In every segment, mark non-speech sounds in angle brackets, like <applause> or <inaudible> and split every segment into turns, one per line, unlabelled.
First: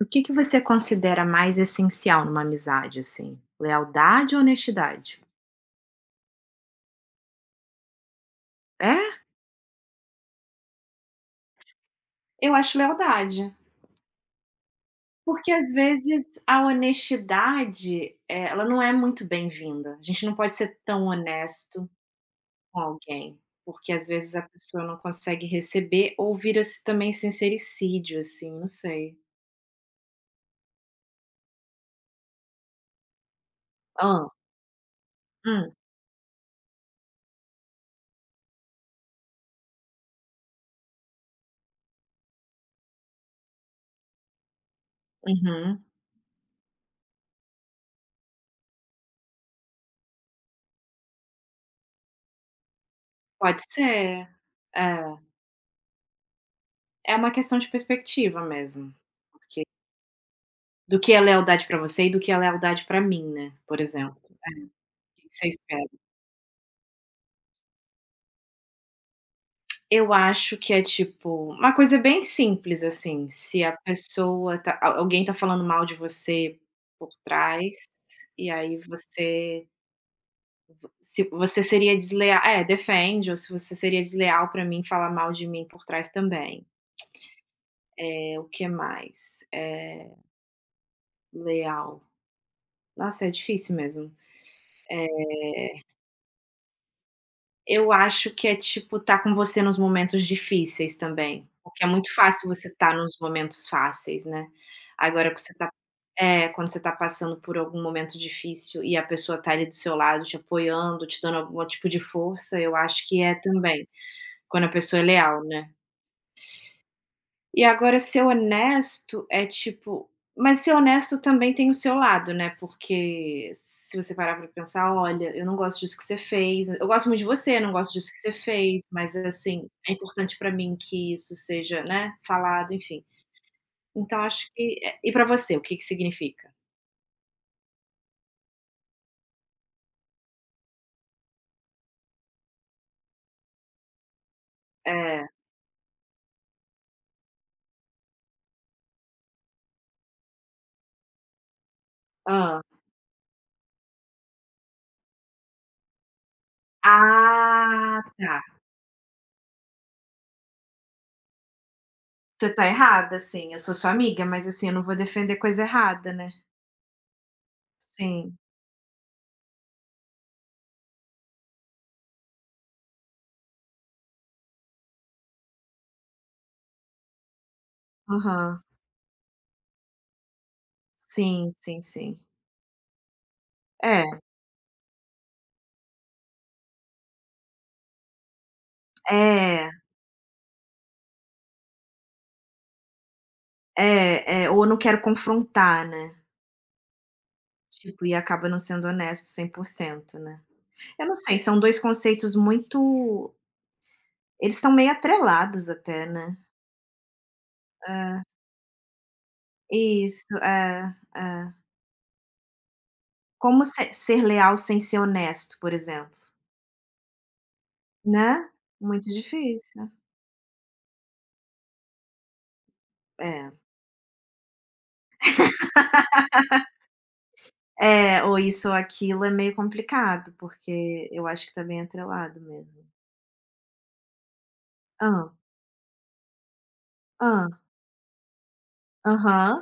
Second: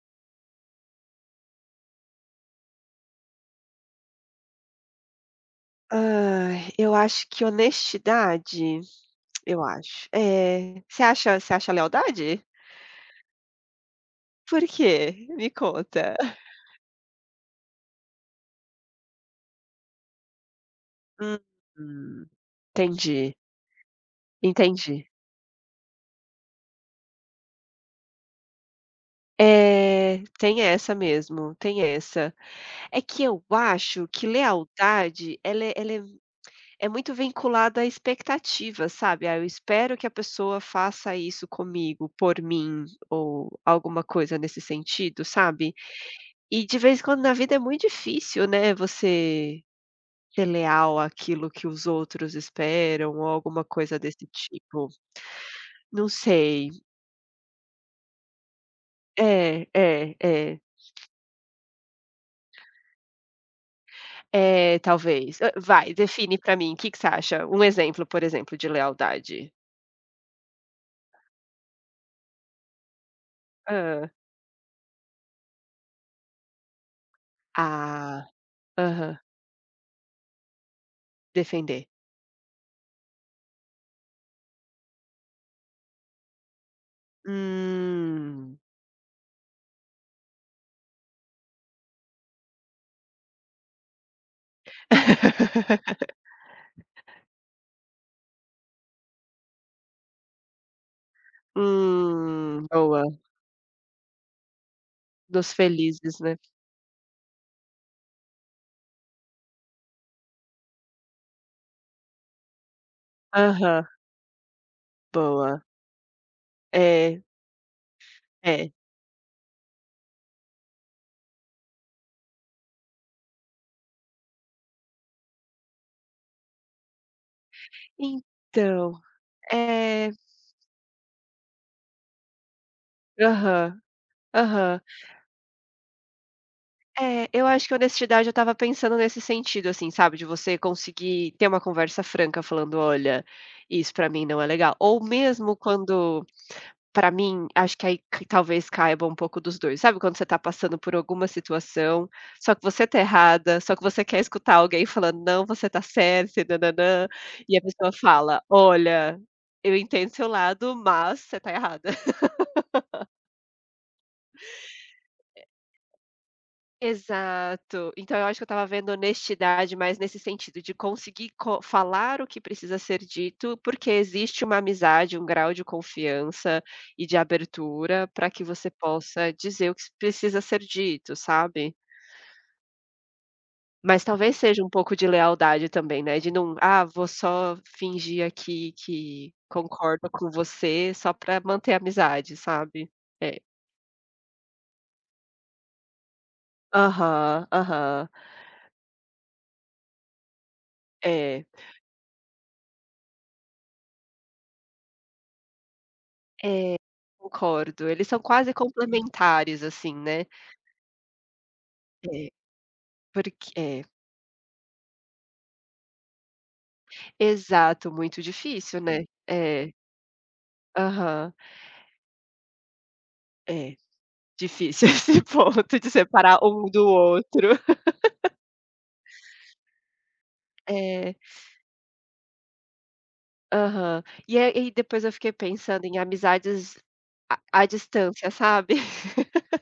O que que você considera mais essencial numa amizade, assim? Lealdade ou honestidade?
Ai, eu acho que honestidade,
É?
eu acho. É, você acha lealdade?
Eu acho lealdade.
Por quê? Me
Porque às
conta.
vezes a honestidade, ela não é muito bem-vinda. A gente não pode ser tão
Hum,
honesto
hum,
com
entendi,
alguém, porque às vezes a pessoa não
entendi.
consegue receber ou vira-se também sincericídio, assim, não sei.
É, tem essa mesmo, tem essa. É que eu acho que
Ah.
lealdade ela
Hum.
é ela é é muito vinculada à expectativa, sabe. "Ah, eu espero que a pessoa faça isso comigo, por mim", ou alguma coisa nesse sentido, sabe.
Uhum.
E de vez em quando na vida é muito difícil, né, você ser leal àquilo que os outros esperam ou
Pode
alguma coisa desse
ser.
tipo.
É.
Não sei.
É uma questão de perspectiva mesmo, porque
É, é, é.
do que é lealdade pra você e do que é lealdade pra mim, né, por exemplo. O
É,
que
talvez.
você espera?
Vai, define pra mim. O que que você acha? Um exemplo, por exemplo, de lealdade.
Eu acho que é, tipo, uma coisa bem simples, assim, se a
Hã.
pessoa tá a alguém tá falando mal de você por trás,
Ah,
e aí
aham.
você se você
Defender.
seria desleal, é, defende, ou se você seria desleal pra mim, falar mal de mim por trás também. É, o
Hum.
que mais? Leal. Nossa, é difícil mesmo.
<laughs>
Eu acho que é, tipo, estar com você nos momentos difíceis também, porque é muito fácil você estar
Boa.
nos momentos fáceis, né. Agora que você
Dos
está
felizes, né.
é, quando você está passando por algum momento difícil e a pessoa está ali do seu lado te apoiando, te dando algum tipo de força, eu acho que é
Aham,
também, quando a pessoa é leal,
boa.
né.
É,
E agora ser
é.
honesto é tipo mas ser honesto também tem o seu lado, né, porque se você parar pra pensar: "Olha, eu não gosto disso que você fez, eu gosto muito de você, não gosto disso que você fez,
Então,
mas, assim, é
é.
importante pra mim que isso seja, né, falado", enfim.
Aham,
Então acho que
aham.
e pra você, o que que significa?
É, eu acho que honestidade eu estava pensando nesse sentido, assim, sabe, de você conseguir ter uma conversa franca falando: "Olha, isso pra mim não é legal". Ou
É.
mesmo quando pra mim, acho que aí que talvez caiba um pouco dos 2, sabe quando você tá passando por alguma situação, só que
Hã.
você tá errada, só que você quer escutar alguém falando: "Não, você tá certa e nã e a pessoa
Ah,
fala:
tá.
"Olha, eu entendo seu lado, mas você tá errada".
Você tá errada, sim, eu sou sua amiga, mas, assim, eu não vou defender coisa errada, né.
Exato. Então eu acho
Sim.
que eu estava vendo honestidade, mas nesse sentido de conseguir co falar o que precisa ser dito, porque existe uma amizade, um grau de confiança e de abertura para que
Aham.
você possa dizer o que precisa ser dito,
Sim,
sabe.
sim, sim. É.
Mas talvez seja um pouco de lealdade também, né, de não: "Ah, vou só fingir aqui que
É,
concordo com você só para manter a amizade", sabe. É.
é, ou não quero confrontar, né,
Aham,
tipo,
aham.
e acaba não sendo honesto 100% né. Eu não sei,
É.
são 2 conceitos muito, eles estão meio atrelados até, né.
É, concordo. Eles são quase complementares, assim, né.
Isso, é, é.
É, porque
Como
é,
se ser leal sem ser honesto, por exemplo,
exato, muito
né,
difícil, né.
muito
É,
difícil.
aham.
É.
É, difícil <laughs> esse ponto de separar um do outro.
É, ou isso ou aquilo é meio complicado, porque
É,
eu acho que tá bem atrelado mesmo.
aham. E aí depois eu
Ah,
fiquei pensando em amizades à
ah,
à distância, sabe. <laughs>
aham.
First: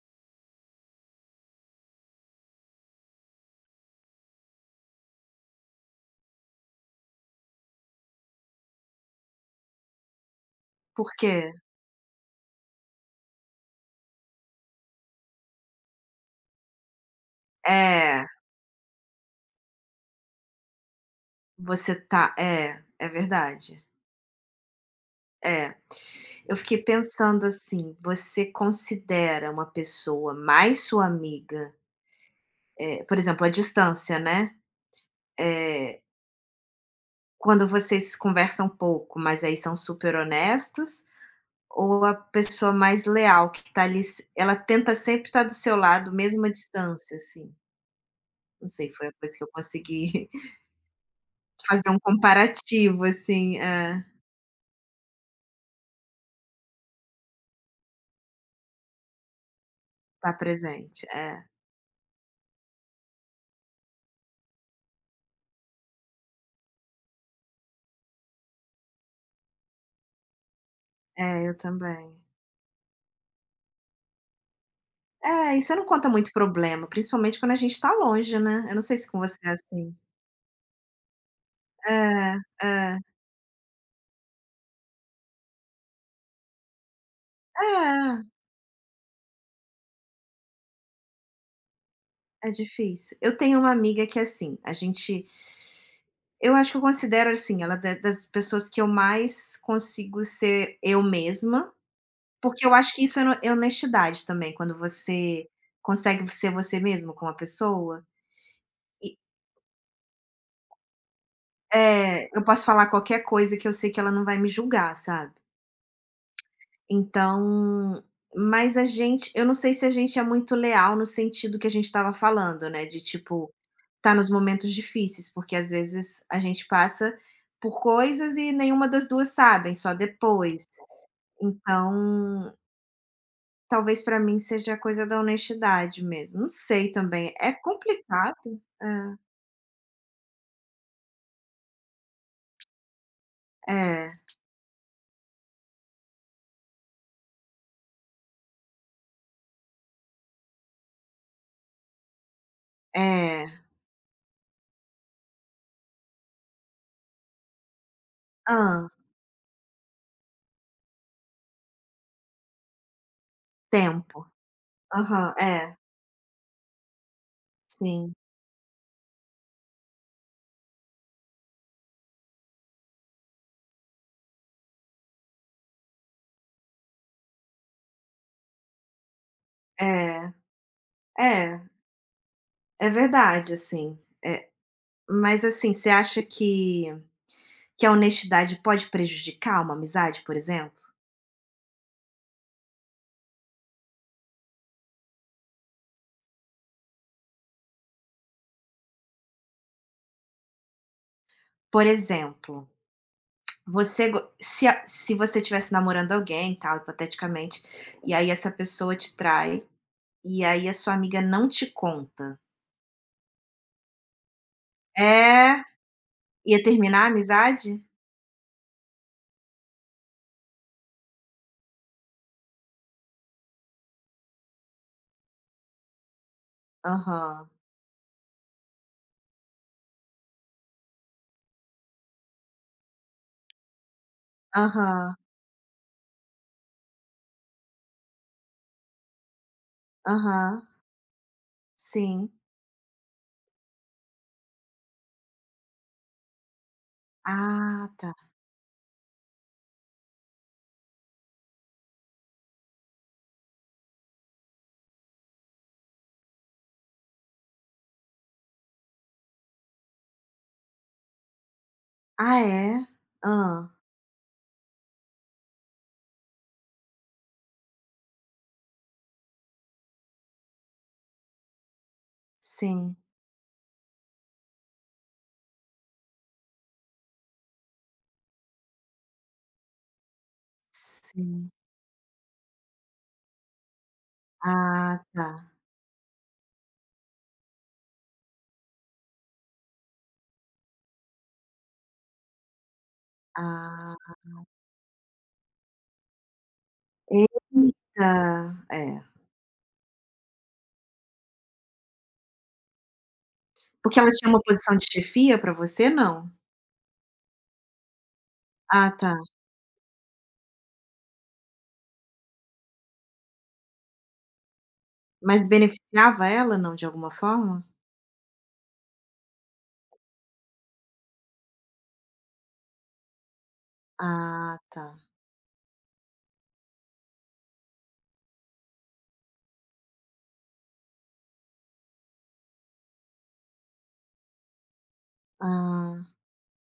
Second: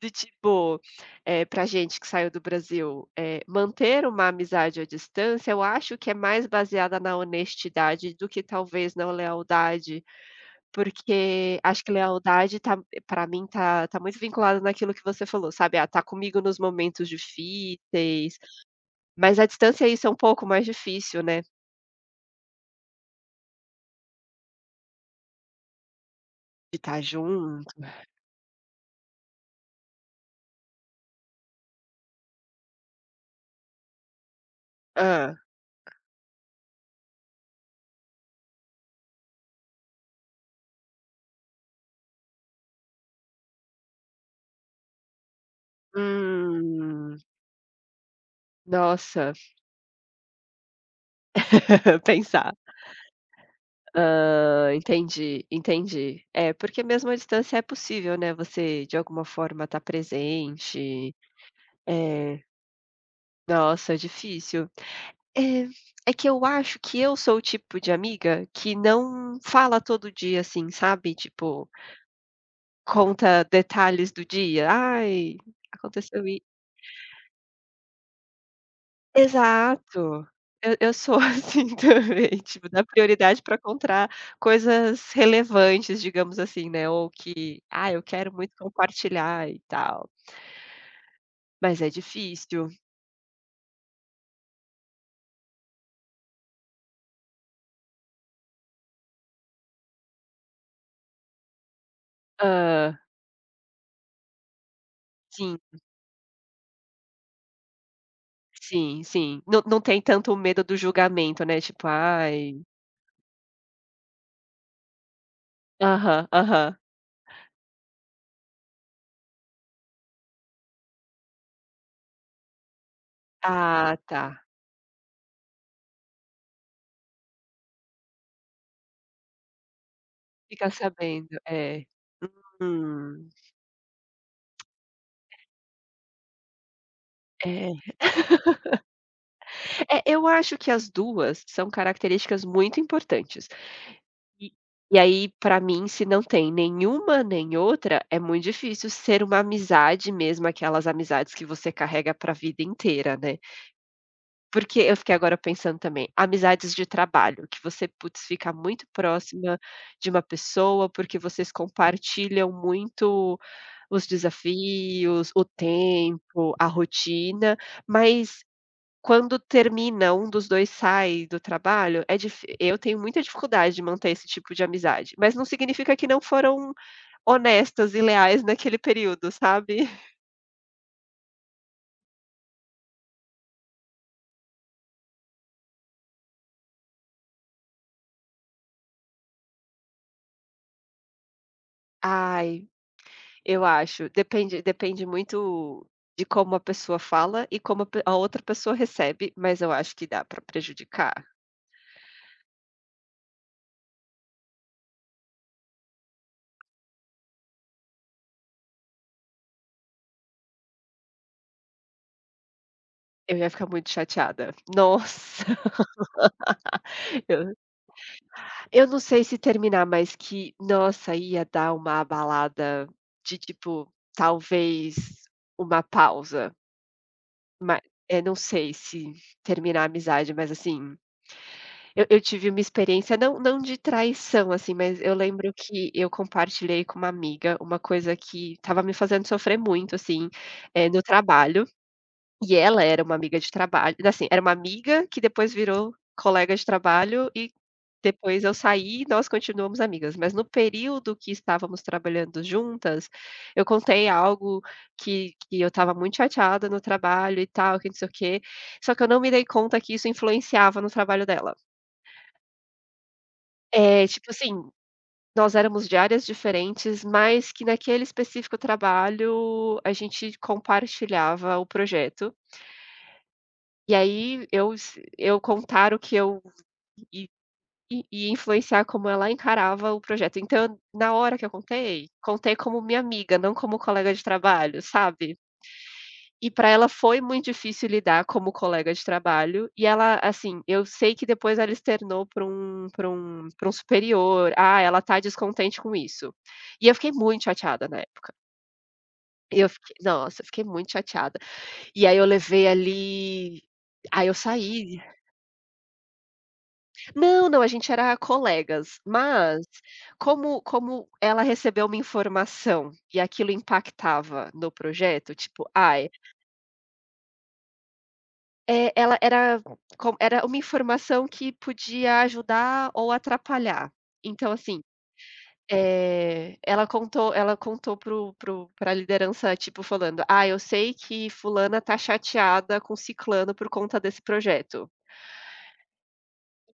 Do tipo, pra gente que saiu do Brasil, manter uma amizade à distância, eu acho que é mais baseada na honestidade do que talvez na lealdade.
Por quê?
Porque acho que lealdade para mim tá muito vinculada naquilo que você falou, sabe, ah, tá comigo nos momentos
É.
difíceis, mas a distância isso é um pouco mais difícil, né,
Você tá, é, verdade. É. Eu
de
fiquei
estar
pensando
junto.
assim, você considera uma pessoa mais sua amiga, por exemplo, a distância, né,
Ah.
eh, quando vocês conversam pouco, mas aí são super honestos, ou a pessoa mais leal que tá ali se ela tenta sempre estar do seu lado mesmo à distância,
Hum,
assim? Não sei, foi a
nossa,
coisa que eu consegui <laughs> fazer um
<laughs> pensar.
comparativo, assim. É,
Ah, entendi, entendi. É, porque mesmo à distância é possível, né, você de alguma forma tá
tá presente.
presente.
É,
É, nossa, difícil. É, é que eu acho que eu sou o tipo de amiga que não fala todo dia, assim, sabe,
é, eu
tipo,
também.
conta detalhes do dia. "Ai,
É, e você não conta
aconteceu
muito
i".
problema, principalmente quando a gente tá longe, né. Eu não sei se com você é assim.
Exato. Eu sou <laughs> assim também,
É,
tipo, dá
é.
prioridade para contar coisas relevantes, digamos assim, né, ou que: "Ah, eu
É,
quero muito compartilhar e tal". Mas é
é
difícil.
difícil. Eu tenho uma amiga que é assim, a gente eu acho que eu considero, assim, ela é da das pessoas que eu mais consigo ser eu mesma, porque eu acho
Ah.
que isso é no é honestidade também, quando você
Sim,
consegue ser você mesmo com uma pessoa.
sim,
E
sim. Não, tem tanto o medo do julgamento, né, tipo:
é, eu
"Ai".
posso falar qualquer coisa que eu sei que ela não vai me julgar, sabe.
Aham, aham.
Então, mas a gente eu não sei se a gente é muito leal no sentido que a gente estava falando, né, de tipo,
Ah,
tá
tá.
nos momentos difíceis, porque às vezes a gente passa por coisas e nenhuma das 2 sabem, só depois.
Fica sabendo, é.
Então,
Hum,
talvez pra mim seja a coisa da honestidade mesmo, não sei também, é
é. <laughs>
complicado.
É, eu acho que as 2 são características muito importantes.
É,
E e aí, pra mim, se não tem nenhuma nem outra, é muito difícil ser uma amizade mesmo, aquelas amizades que você carrega pra vida inteira, né.
é.
Porque eu fiquei agora pensando também, amizades de trabalho, que você, putz, fica muito
Hã,
próxima de uma pessoa, porque vocês compartilham muito. Os
tempo.
desafios,
Aham,
o
é,
tempo, a rotina,
sim,
mas quando termina, um dos 2 sai do trabalho, é dif eu tenho muita dificuldade de manter esse tipo de amizade, mas não significa que não foram honestas e leais naquele período, sabe.
é, é, é verdade assim, é. Mas assim, você acha que a honestidade pode prejudicar uma amizade, por exemplo?
Ai, eu acho, depende muito de como a pessoa fala e como a pe a outra pessoa recebe, mas eu acho que dá para prejudicar.
Por exemplo, você go se a se você estivesse namorando alguém, tal, hipoteticamente, e aí essa pessoa te trai, e aí a sua amiga não te conta.
Eu ia ficar muito chateada. Nossa.
É, ia terminar a
<laughs>
amizade?
Eu não sei se terminar, mas que, nossa, ia dar uma abalada de, tipo, talvez uma pausa,
Aham,
mas não sei se terminar a amizade, mas, assim, eu tive uma experiência não de traição, assim, mas eu
aham,
lembro que eu compartilhei com uma amiga uma coisa que estava me fazendo sofrer muito, assim,
aham,
no trabalho,
sim.
e ela era uma amiga de trabalho assim, era uma amiga que depois virou colega de trabalho e
Ah, tá.
depois eu saí e nós continuamos amigas, mas no período que estávamos trabalhando juntas, eu contei algo que eu estava muito chateada no trabalho e tal, que não sei o quê, só que eu não me dei conta que isso influenciava no trabalho dela.
Ah, é? Ah,
É tipo assim, nós éramos de áreas diferentes, mas que naquele específico trabalho a gente compartilhava o projeto.
sim,
E aí eu se eu contar o que eu E influenciar como ela encarava o projeto. Então, na hora que eu
sim.
contei, contei como minha amiga, não como colega de trabalho,
Ah, tá.
sabe. E para ela foi muito difícil lidar como colega de trabalho, e ela, assim, eu sei que depois ela externou para um
Ah,
superior: "Ah, ela tá descontente com isso". E eu fiquei muito chateada na época.
eita, é.
Eu fiquei nossa, eu fiquei muito chateada. E aí eu levei ali
Porque ela
aí
tinha
eu
uma posição de
saí
chefia pra você, não?
Não, não, a gente era
Ah,
colegas,
tá.
mas como ela recebeu uma informação e aquilo impactava no projeto,
Mas
tipo, ai,
beneficiava ela, não, de alguma forma?
ela era co era uma informação que podia ajudar ou atrapalhar. Então,
Ah,
assim,
tá.
ela contou para a liderança, tipo, falando: "Ah, eu sei que fulana tá chateada com ciclano por conta desse projeto".
Ah.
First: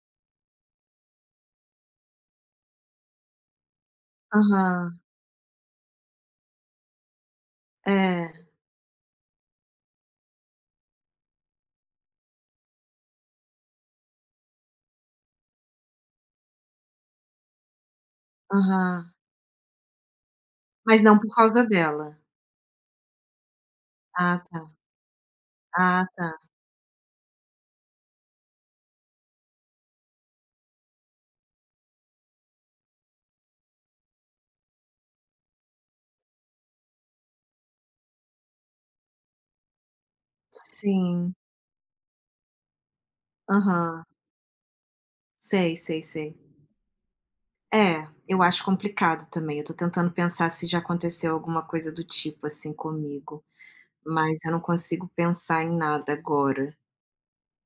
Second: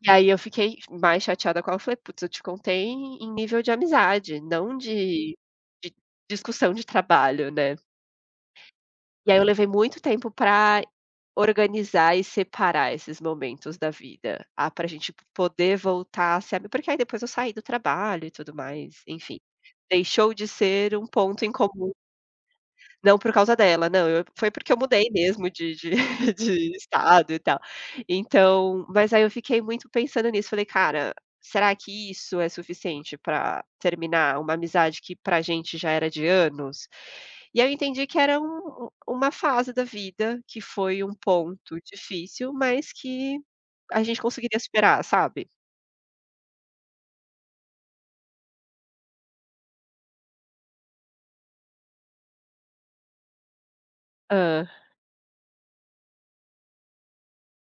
E aí eu fiquei mais chateada com ela, eu falei: "Putz, eu te contei em nível de amizade, não
Aham.
de discussão de trabalho, né".
É.
E aí eu levei muito tempo pra organizar e separar esses momentos da vida, ah, pra gente poder voltar a se ami porque aí depois eu saí do trabalho e tudo mais,
Aham.
enfim, deixou de ser
Mas
um
não por
ponto em
causa
comum,
dela.
não por causa dela, não, eu
Ah,
foi
tá.
porque eu mudei mesmo de
Ah, tá.
<laughs> de estado e tal. Então mas aí eu fiquei muito pensando nisso, falei: "Cara, será que isso é suficiente pra terminar uma amizade que pra gente já era de anos?". E aí eu entendi que era uma fase da vida, que foi um
Sim.
ponto difícil, mas que a
Aham.
gente conseguiria superar, sabe.
Sei, sei, sei. É, eu acho complicado também. Eu tô tentando pensar se já aconteceu alguma coisa do tipo, assim, comigo, mas eu não
Hã.
consigo pensar em nada agora.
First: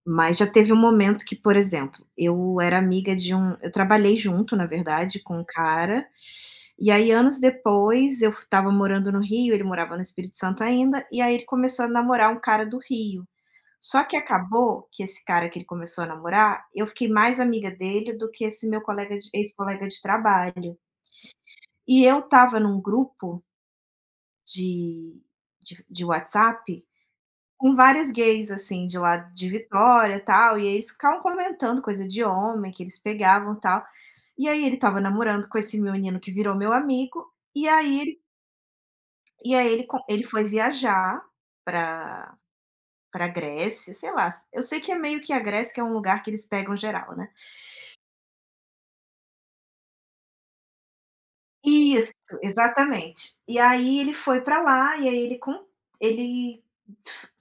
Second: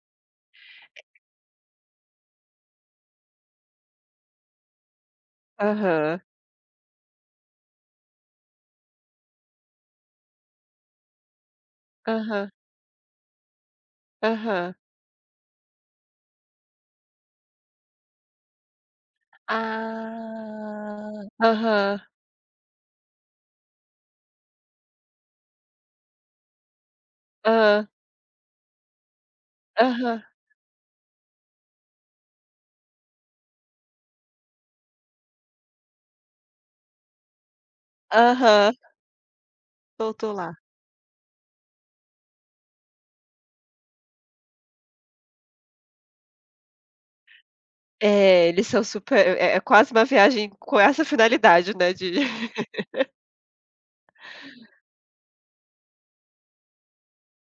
Mas já teve um momento que, por exemplo, eu era amiga de um eu trabalhei junto, na verdade, com um cara,
Aham.
e aí anos depois eu estava morando no Rio, ele morava no Espírito Santo ainda, e aí ele começou a namorar um
Aham.
cara do Rio. Só que
Aham.
acabou que esse cara que ele começou a namorar, eu fiquei mais amiga dele do que esse meu colega de ex-colega de trabalho.
Ah. Aham.
E eu estava num grupo de WhatsApp com
Hã.
vários gays, assim, de lá de Vitória,
Aham.
tal, e eles ficavam comentando coisa de homem que eles pegavam, tal. E aí ele estava namorando com esse menino que virou meu amigo,
Aham,
e aí ele co ele
voltou
foi
lá.
viajar para Grécia, sei lá, eu sei que é meio que a Grécia que é um lugar que eles pegam geral, né.
É, eles são super é é quase uma viagem com essa finalidade, né,
Isso,
de...
exatamente. E aí ele foi pra lá, e aí ele com ele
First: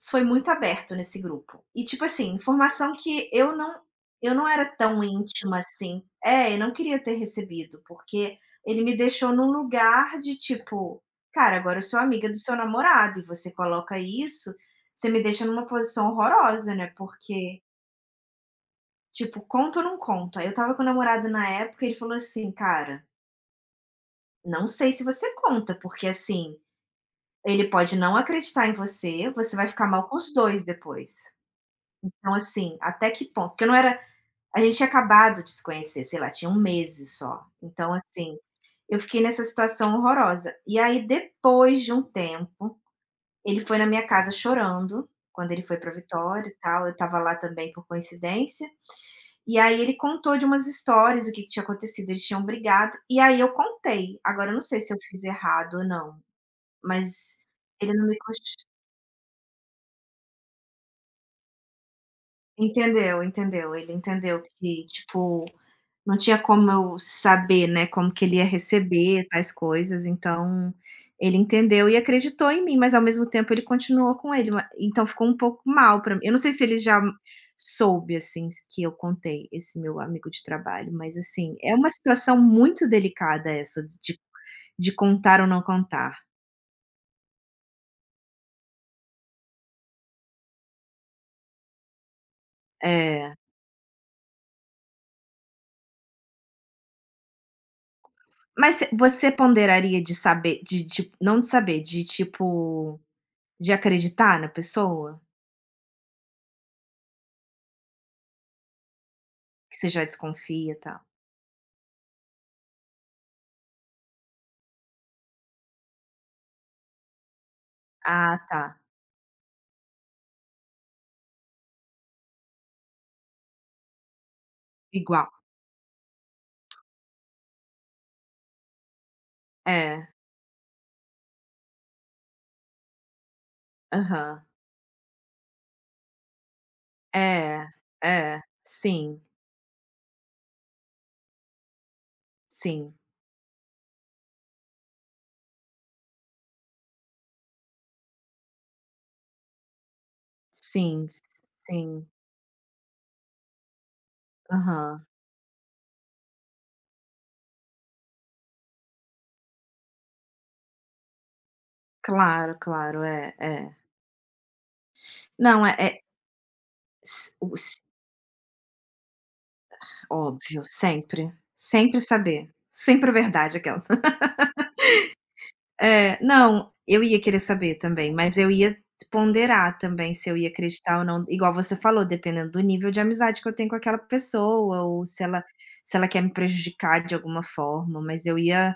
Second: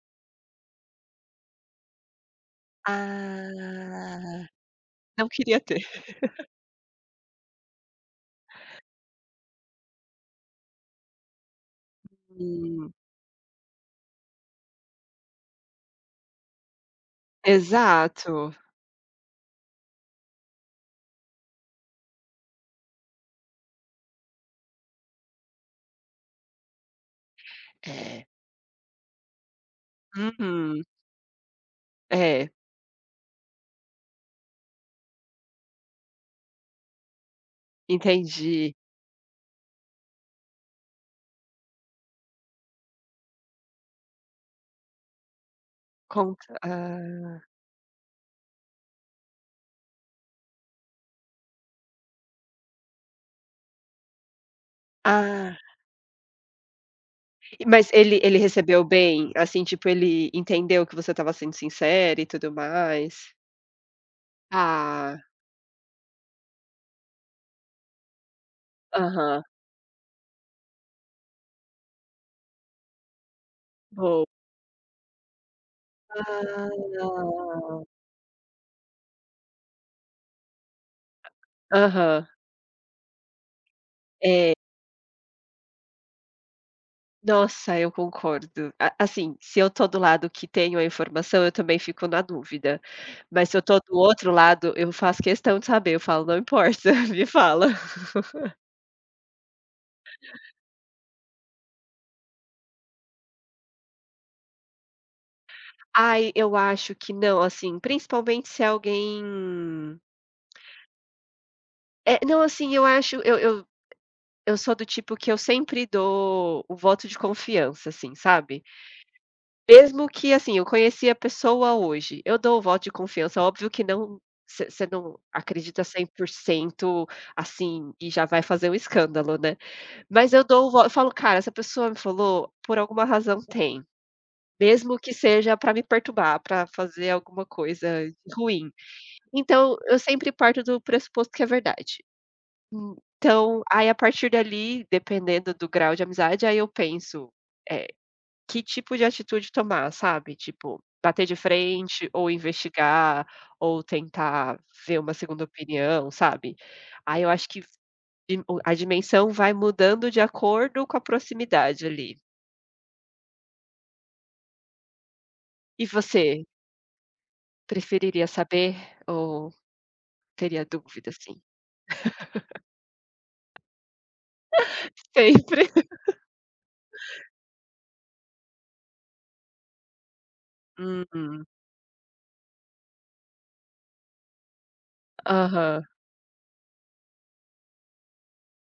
foi muito aberto nesse grupo. E tipo assim, informação que eu
Ah.
não
<laughs>
era tão
Não
íntima
queria ter.
assim. É, eu não queria ter recebido, porque ele me deixou num lugar de tipo: "Cara, agora eu sou amiga do seu
Hum,
namorado e você coloca isso, você me deixa numa posição horrorosa, né, porque,
exato.
tipo, conta ou não conta?". Aí eu estava com o namorado na época, e ele falou assim: "Cara, não sei se você conta, porque assim, ele pode não
É.
acreditar em você, você vai ficar mal com os 2
Uhum.
depois. Então,
É,
assim, até que ponto porque eu não era a gente tinha acabado de se conhecer, sei lá, tinha um mês só. Então, assim,
entendi.
eu fiquei nessa situação horrorosa. E aí, depois de um tempo, ele foi na minha casa chorando, quando ele foi pra Vitória
Conta
e tal, eu estava lá
hã.
também por coincidência. E aí ele contou de umas histórias, o que que tinha acontecido, eles tinham brigado, e aí eu contei. Agora eu não sei se eu fiz
Ah,
errado ou não, mas
mas
ele não me
ele ele recebeu bem? Assim, tipo, ele entendeu que você estava sendo sincera e tudo
entendeu,
mais?
entendeu. Ele entendeu que,
Ah.
tipo, não tinha como eu saber, né, como que ele ia receber
Aham,
tais coisas, então ele entendeu e acreditou em mim, mas ao mesmo tempo ele continuou
boa.
com ele, ma então ficou um pouco mal pra mim. Eu não sei se ele já
Ah.
soube, assim, que eu contei, esse meu amigo de trabalho, mas, assim, é uma
Aham,
situação muito delicada essa de
é.
contar ou não contar.
Nossa, eu concordo. A assim, se eu tô do lado que tenho a informação, eu também fico na dúvida,
É.
mas se eu tô do outro lado, eu faço questão de saber, eu falo: "Não importa, <laughs> me fala".
Mas você ponderaria de saber de não de saber, de tipo de acreditar na pessoa?
Ai, eu acho que não, assim, principalmente se alguém
Que você já desconfia e tal.
é, não, assim, eu acho eu sou do tipo que eu sempre dou o voto de confiança, assim,
Ah,
sabe?
tá.
Mesmo que, assim, eu conheci a pessoa hoje, eu dou o voto de confiança, óbvio que não, você não
Igual.
acredita 100%, assim, e já vai fazer um escândalo, né.
É.
Mas eu dou o voto. Eu falo: "Cara, essa pessoa me falou, por alguma razão tem,
Aham.
mesmo que seja para me perturbar, para fazer alguma
É,
coisa
é.
ruim".
Sim,
Então, eu sempre parto do pressuposto que é verdade.
sim,
Então, aí a partir dali, dependendo do grau de amizade, aí eu penso, que tipo de atitude tomar, sabe? Tipo,
sim,
bater de
sim.
frente ou investigar ou tentar ver
Aham.
uma segunda opinião, sabe? Aí eu acho que di o a dimensão vai mudando de acordo com a proximidade ali.
Claro, claro. É, é. Não,
E você,
s o s
preferiria saber ou
óbvio,
teria dúvida,
sempre.
assim?
Sempre saber. Sempre a verdade, é aquela.
Sempre.
É, não, eu ia querer saber também, mas eu ia ponderar também se eu ia acreditar ou
<laughs>
não,
Hum,
igual você falou, dependendo do nível de amizade que eu tenho com aquela pessoa, ou se ela
aham.
se ela quer me prejudicar de alguma forma, mas eu ia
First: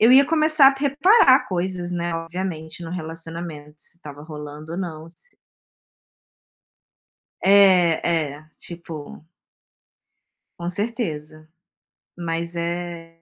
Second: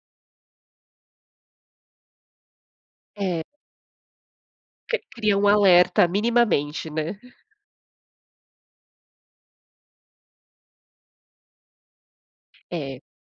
eu ia começar a reparar coisas, né, obviamente, no
É,
relacionamento, se estava rolando ou não, se
cria um alerta minimamente, né?
é, é, tipo, com certeza, mas
É.
é